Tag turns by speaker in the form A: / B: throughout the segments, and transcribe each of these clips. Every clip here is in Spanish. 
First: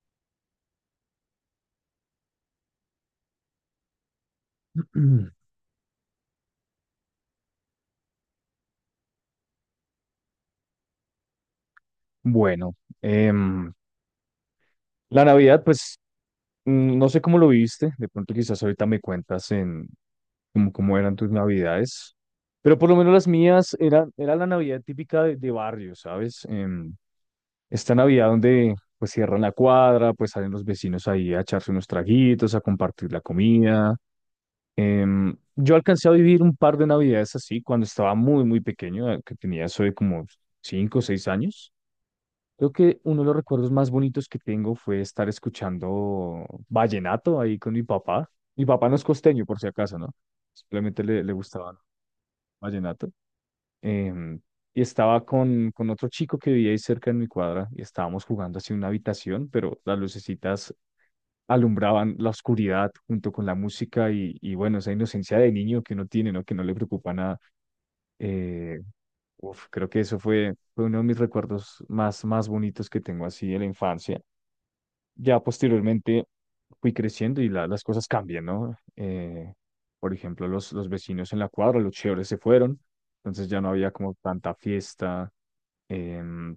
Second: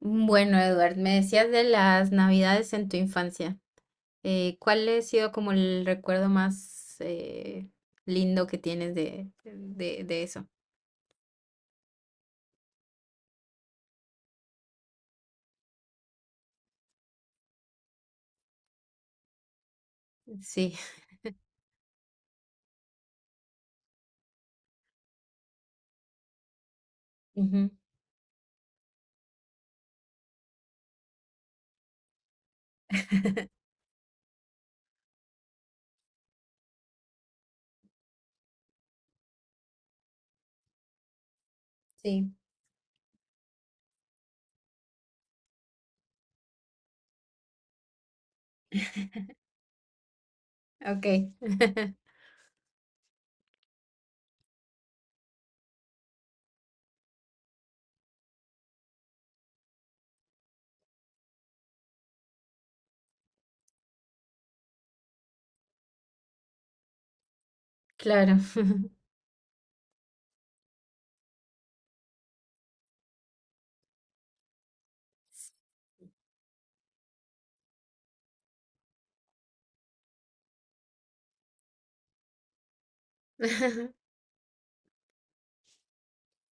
A: Bueno, Edward, me decías de las navidades en tu infancia. ¿Cuál ha
B: Mm.
A: sido como el recuerdo más lindo que tienes de eso?
B: Bueno, em, la Navidad, pues no sé cómo lo viviste, de pronto quizás ahorita me cuentas en cómo,
A: Sí.
B: cómo eran tus Navidades, pero por lo menos las mías era la Navidad típica de barrio, ¿sabes?
A: Ujú,
B: Esta Navidad donde pues cierran la cuadra, pues salen los vecinos ahí a echarse unos traguitos, a compartir la comida. Yo alcancé a vivir un par de Navidades así cuando estaba muy, muy pequeño, que tenía eso de como 5 o 6 años.
A: sí,
B: Creo que uno de los recuerdos más bonitos que tengo fue estar escuchando vallenato ahí con mi papá. Mi papá no es costeño, por si acaso, ¿no? Simplemente
A: ok.
B: le gustaba vallenato. Em, y estaba con otro chico que vivía ahí cerca en mi cuadra y estábamos jugando así en una habitación, pero las lucecitas alumbraban la oscuridad junto con la música y bueno, esa inocencia de niño que uno tiene, ¿no? Que no le preocupa nada.
A: Claro.
B: Eh, uf, creo que eso fue uno de mis recuerdos más, más bonitos que tengo así de la infancia. Ya posteriormente fui creciendo y las cosas cambian, ¿no? Por ejemplo, los vecinos en la cuadra, los chéveres se fueron, entonces ya no había como tanta fiesta. em,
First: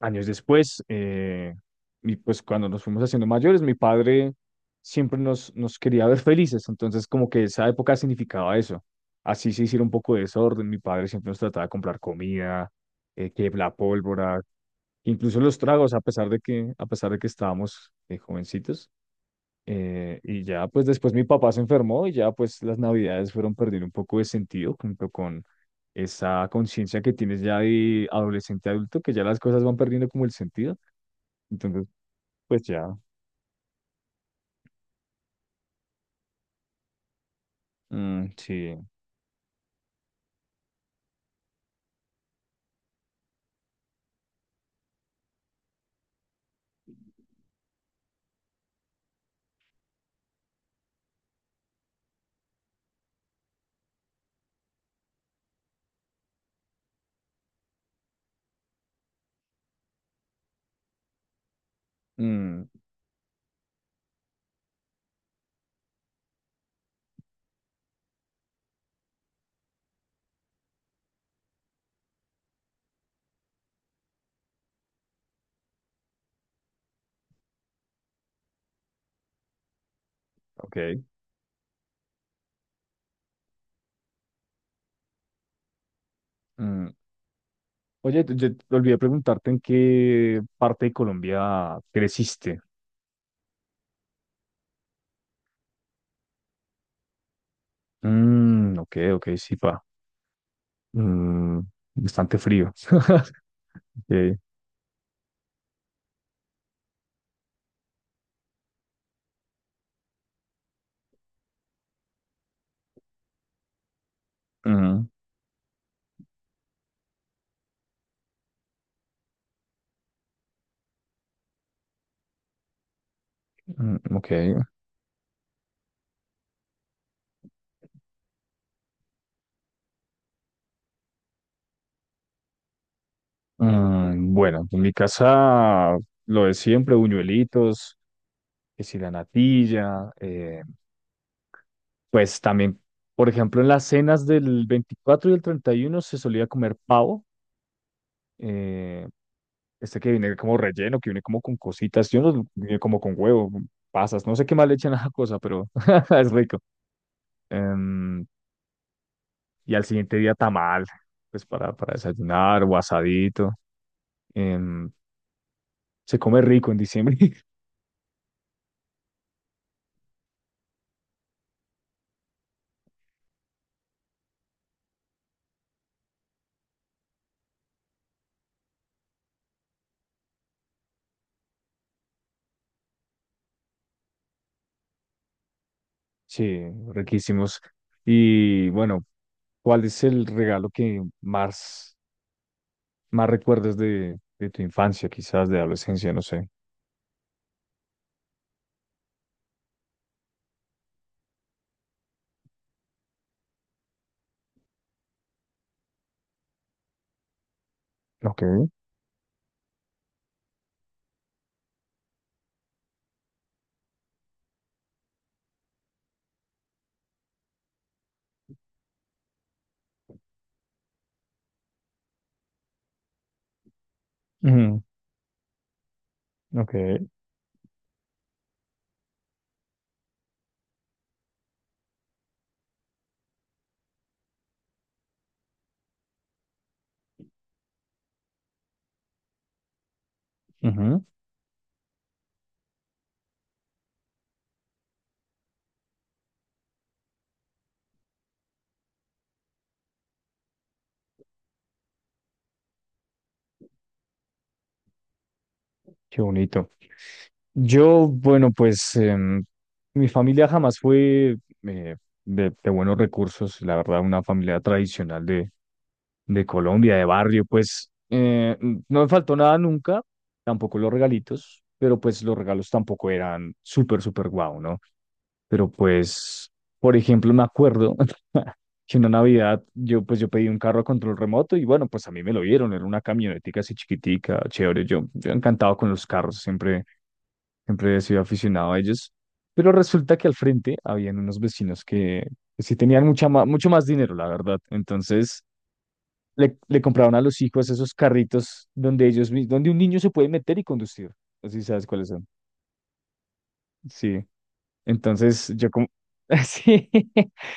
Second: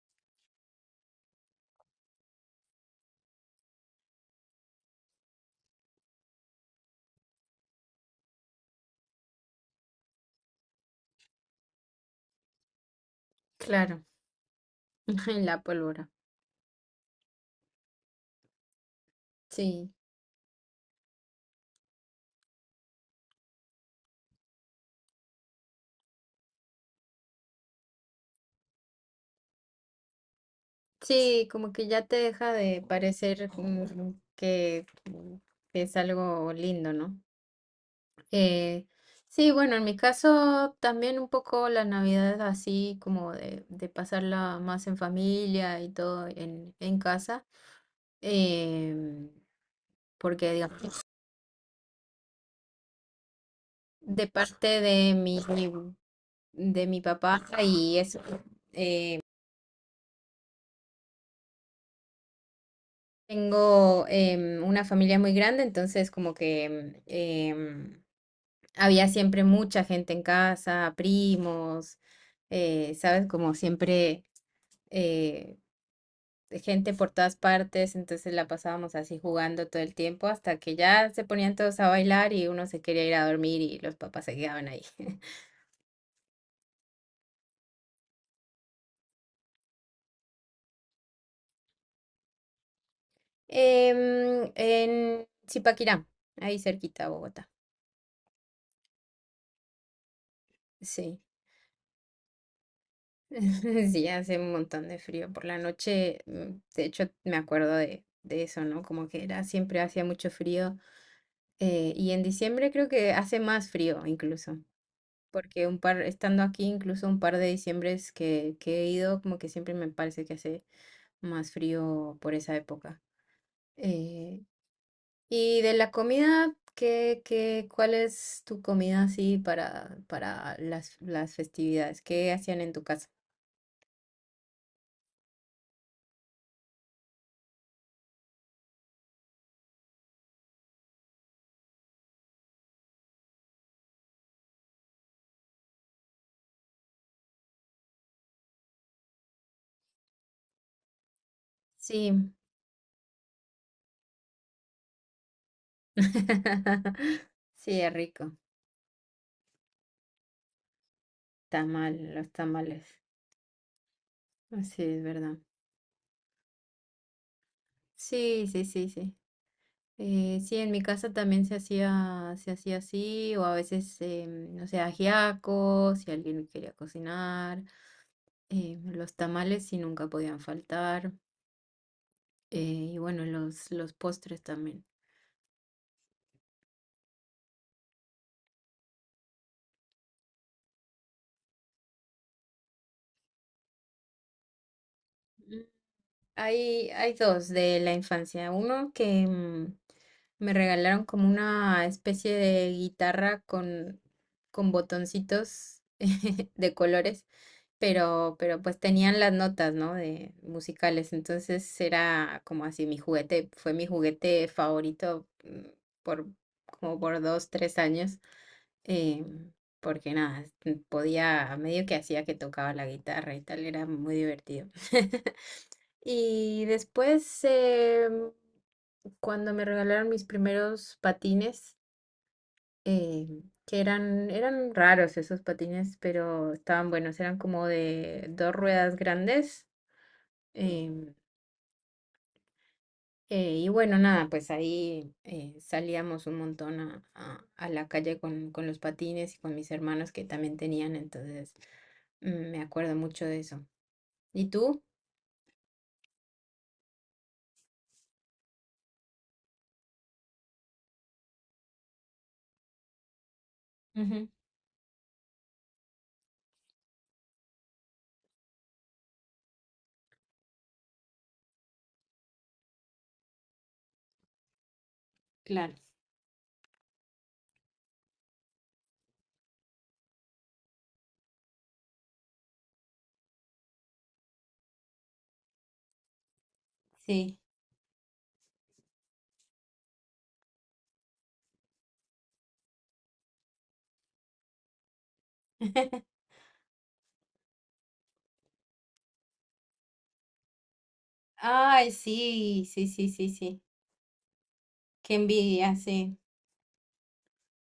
B: Años después, y pues cuando nos fuimos haciendo mayores, mi padre siempre nos quería ver felices, entonces como que esa época significaba eso. Así se hiciera un poco de desorden, mi padre siempre nos trataba de comprar comida, que la
A: Claro.
B: pólvora, incluso los
A: La
B: tragos, a
A: pólvora.
B: pesar de que, a pesar de que estábamos jovencitos,
A: Sí.
B: y ya, pues después mi papá se enfermó y ya, pues las navidades fueron perdiendo un poco de sentido junto con esa conciencia que tienes ya de adolescente adulto, que ya las cosas van perdiendo como el sentido.
A: Sí, como
B: Entonces,
A: que ya te deja
B: pues
A: de
B: ya.
A: parecer como que, que es algo lindo, ¿no?
B: Mm, sí.
A: Eh, sí, bueno, en mi caso también un poco la Navidad es así como de pasarla más en familia y todo en casa, em, porque digamos, de parte de mi, de mi papá y eso, eh,
B: Mm.
A: tengo una familia muy grande, entonces como que había siempre mucha gente en casa, primos, ¿sabes? Como siempre... eh, gente por todas partes, entonces la pasábamos así jugando todo el tiempo hasta que
B: Ok.
A: ya se ponían todos a bailar y uno se quería ir a dormir y los papás se quedaban ahí.
B: Mm. Oye, yo te olvidé preguntarte en qué parte de Colombia creciste.
A: Em, en Zipaquirá, ahí cerquita a Bogotá.
B: Mm, ok, ok, sí, pa.
A: Sí.
B: Mm, bastante frío.
A: Sí,
B: Ok.
A: hace un montón de frío por la noche. De hecho, me acuerdo de eso, ¿no? Como que era siempre hacía mucho frío. Y en diciembre creo que hace más frío incluso.
B: Mm.
A: Porque un par, estando aquí, incluso un par de diciembres que he ido, como que siempre me parece que hace más frío por esa época.
B: Mm. Ok.
A: Eh, y de la comida, ¿cuál es tu comida así para las festividades? ¿Qué hacían en tu casa?
B: Mm, bueno, en mi casa lo de siempre, buñuelitos, que si la natilla, pues también, por ejemplo, en las cenas del 24 y el 31 se solía comer pavo, eh, este que viene como relleno, que viene como con cositas, yo
A: Sí,
B: no, viene como con huevo, con pasas, no sé qué más le echan a esa cosa, pero es rico.
A: sí, es
B: Em,
A: rico.
B: y al siguiente día tamal, pues para
A: Tamal, los
B: desayunar o
A: tamales.
B: asadito,
A: Así
B: em,
A: es verdad.
B: se come rico en diciembre.
A: Sí, sí, sí, sí. Sí, en mi casa también se hacía así, o a veces, no sé, ajiaco, si alguien quería cocinar, los tamales sí nunca podían faltar, eh, y bueno, los postres también.
B: Sí, riquísimos. Y bueno, ¿cuál es el regalo que más recuerdas de tu infancia, quizás
A: Mm,
B: de adolescencia? No sé.
A: hay dos de la infancia, uno que me regalaron como una especie de guitarra con botoncitos de colores. Pero
B: Ok.
A: pues tenían las notas, ¿no? De musicales, entonces era como así mi juguete, fue mi juguete favorito por como por dos, tres años, eh, porque nada, podía, medio que hacía que tocaba la guitarra y tal, era muy divertido.
B: Ujú.
A: Y
B: Ok.
A: después, cuando me regalaron mis primeros patines, que eran, eran raros esos patines, pero estaban buenos, eran como de dos ruedas grandes.
B: Ujú.
A: em, y bueno, nada, pues ahí salíamos un montón a la calle con los patines y con mis hermanos que también tenían, entonces me acuerdo mucho de eso. ¿Y tú?
B: Qué bonito. Yo, bueno, pues mi familia jamás fue eh, de buenos recursos, la verdad, una
A: Ujú,
B: familia tradicional de Colombia, de barrio, pues no me faltó nada nunca, tampoco los regalitos, pero pues los regalos tampoco eran súper, súper guau, ¿no? Pero
A: claro.
B: pues, por ejemplo, me acuerdo que una Navidad yo pedí un carro a control remoto y bueno, pues a mí me lo dieron, era una camionetica así chiquitica, chévere, yo encantado con los carros, siempre,
A: Sí.
B: siempre he sido aficionado a ellos. Pero resulta que al frente habían unos vecinos que sí tenían mucho más dinero, la verdad. Entonces le compraron a los hijos esos carritos donde un niño se puede meter y conducir. Así
A: Ay,
B: sabes cuáles son.
A: sí, sí, sí, sí, sí.
B: Sí.
A: Qué
B: Entonces yo
A: envidia,
B: como,
A: sí.
B: sí,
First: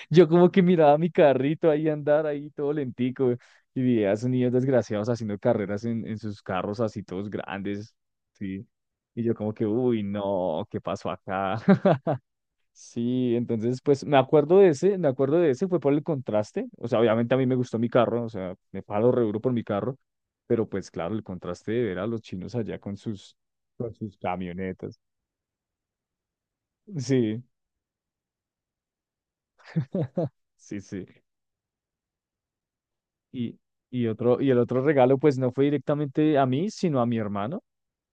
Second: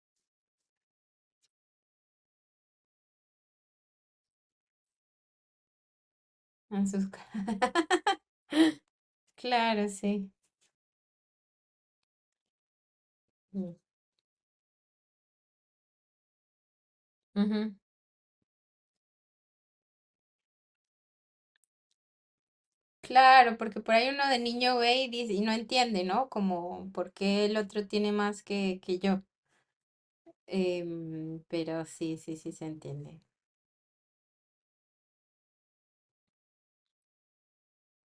B: yo como que miraba mi carrito ahí andar ahí todo lentico y veía a esos niños desgraciados haciendo carreras en sus carros
A: En
B: así
A: sus... ca-
B: todos grandes, sí. Y yo como que,
A: Claro,
B: uy,
A: sí.
B: no, ¿qué pasó acá? Sí,
A: Mm.
B: entonces pues me acuerdo de ese, fue por el contraste, o sea, obviamente a mí me
A: Ujú.
B: gustó mi carro, o sea, me palo re duro por mi carro, pero pues claro, el contraste de ver a los chinos allá con sus,
A: Claro, porque
B: con
A: por ahí
B: sus
A: uno de niño
B: camionetas,
A: ve y dice, y no entiende, ¿no? Como por
B: sí.
A: qué el otro tiene más que yo.
B: Sí, sí.
A: Pero sí, sí, sí se entiende.
B: Y, y el otro regalo, pues no fue directamente a mí, sino a mi hermano,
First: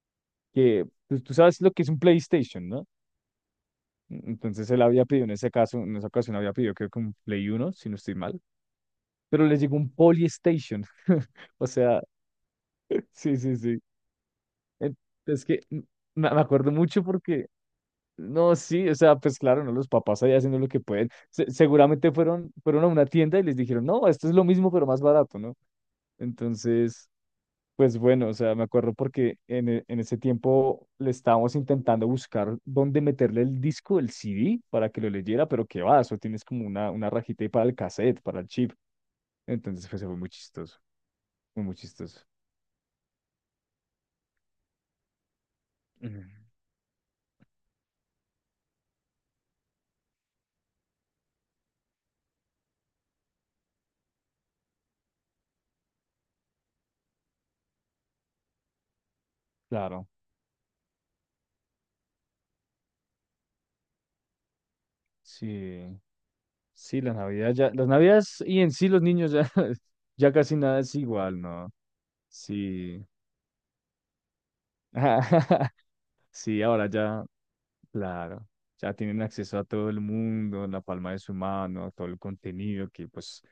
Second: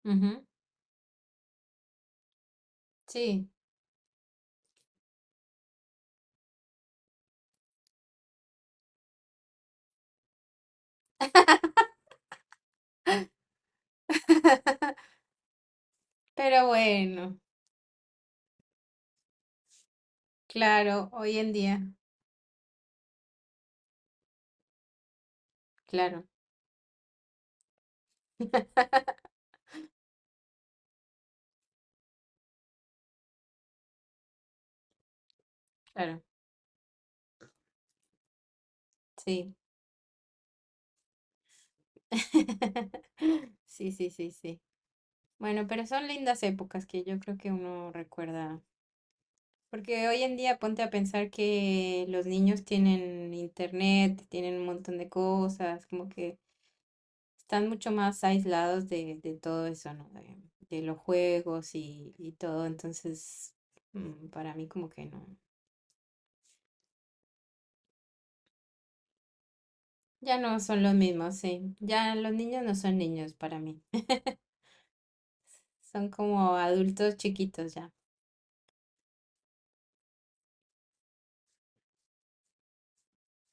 A: Ujú,
B: que pues, tú sabes lo que es un PlayStation, ¿no?
A: sí.
B: Entonces él había pedido en ese caso, en esa ocasión había pedido creo que un Play Uno si no estoy mal, pero le llegó un Polystation. O sea, sí, sí, sí. En- Es que me
A: Pero
B: acuerdo mucho
A: bueno,
B: porque, no, sí, o sea, pues claro, no, los papás allá haciendo lo que
A: claro,
B: pueden.
A: hoy
B: Se-
A: en día,
B: seguramente fueron a una tienda y les dijeron, no, esto es lo mismo, pero más barato, ¿no?
A: claro,
B: Entonces, pues bueno, o sea, me acuerdo porque en ese tiempo le estábamos intentando buscar dónde meterle el disco, el CD, para que lo leyera, pero qué va, eso
A: claro,
B: tienes como una rajita ahí para el cassette, para el chip.
A: sí.
B: Entonces, pues fue muy chistoso, fue muy chistoso.
A: Sí, sí, sí, sí. Bueno, pero son
B: Ujú.
A: lindas épocas que yo creo que uno recuerda. Porque hoy en día ponte a pensar que los niños tienen internet, tienen un montón de cosas, como que están mucho más aislados de todo eso,
B: Claro,
A: ¿no? De los juegos y todo. Entonces, para mí como que no.
B: sí, sí, las Navidades y en sí los niños ya, ya
A: Ya
B: casi
A: no
B: nada
A: son los
B: es
A: mismos,
B: igual, ¿no?
A: sí. Ya los niños no son
B: Sí,
A: niños para mí. Son como
B: sí, ahora
A: adultos
B: ya.
A: chiquitos ya.
B: Claro, ya tienen acceso a todo el mundo, en la palma de su mano, a todo el contenido, que pues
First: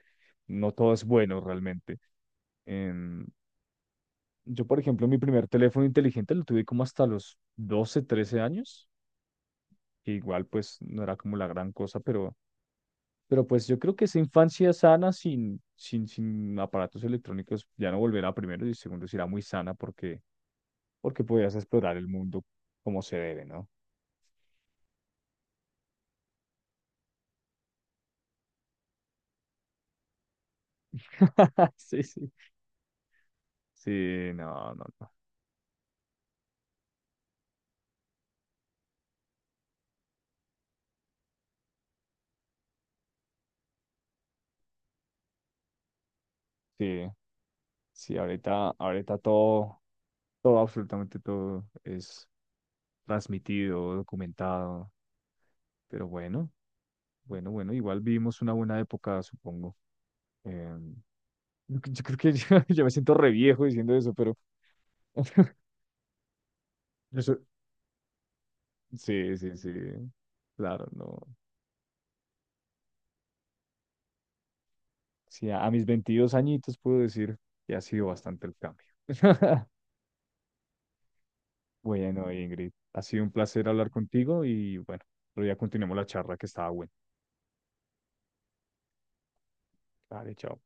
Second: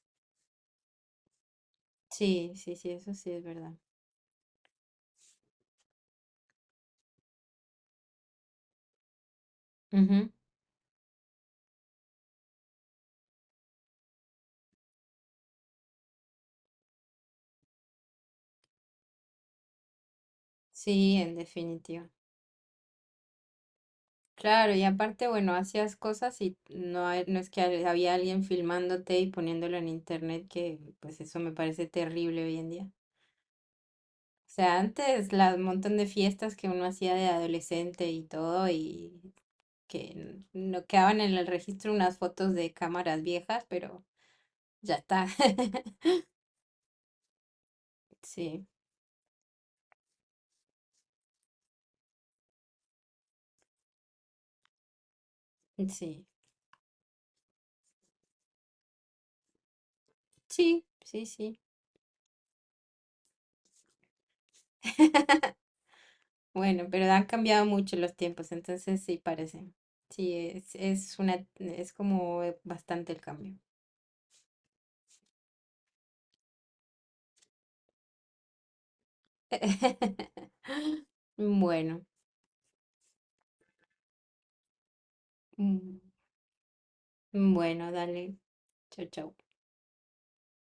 B: no todo es bueno realmente.
A: Sí, sí, sí, eso
B: Em,
A: sí es verdad.
B: yo, por ejemplo, mi primer teléfono inteligente lo tuve como hasta los 12, 13 años, que
A: Ujú.
B: igual pues no era como la gran cosa, pero, pues yo creo que esa infancia sana sin aparatos electrónicos ya no volverá primero y segundo será muy sana porque,
A: Sí, en
B: podías explorar el
A: definitiva.
B: mundo como se debe, ¿no?
A: Claro, y aparte, bueno, hacías cosas y no, no es que había alguien filmándote y poniéndolo en internet, que pues eso me parece
B: Sí, sí.
A: terrible hoy en día.
B: Sí,
A: O
B: no,
A: sea,
B: no. No.
A: antes la montón de fiestas que uno hacía de adolescente y todo, y que no quedaban en el registro unas fotos de cámaras viejas, pero ya está.
B: Sí, sí,
A: Sí,
B: ahorita, ahorita todo, todo, absolutamente todo es transmitido, documentado, pero
A: sí,
B: bueno, bueno, bueno, igual vivimos una buena época, supongo. Eh,
A: sí, sí, sí.
B: yo, creo que yo ya me siento re viejo diciendo eso, pero
A: Bueno, pero
B: yo
A: han
B: soy-
A: cambiado mucho los tiempos, entonces sí
B: sí, sí,
A: parece.
B: sí,
A: Sí,
B: claro, no.
A: es una, es como bastante el cambio.
B: Sí, a mis 22 añitos puedo decir que ha sido bastante el cambio.
A: Bueno,
B: Bueno, Ingrid, ha sido un placer hablar contigo y bueno, otro día continuemos
A: mm,
B: la charla que estaba buena.
A: bueno, dale. Chao, chao.
B: Vale, chao.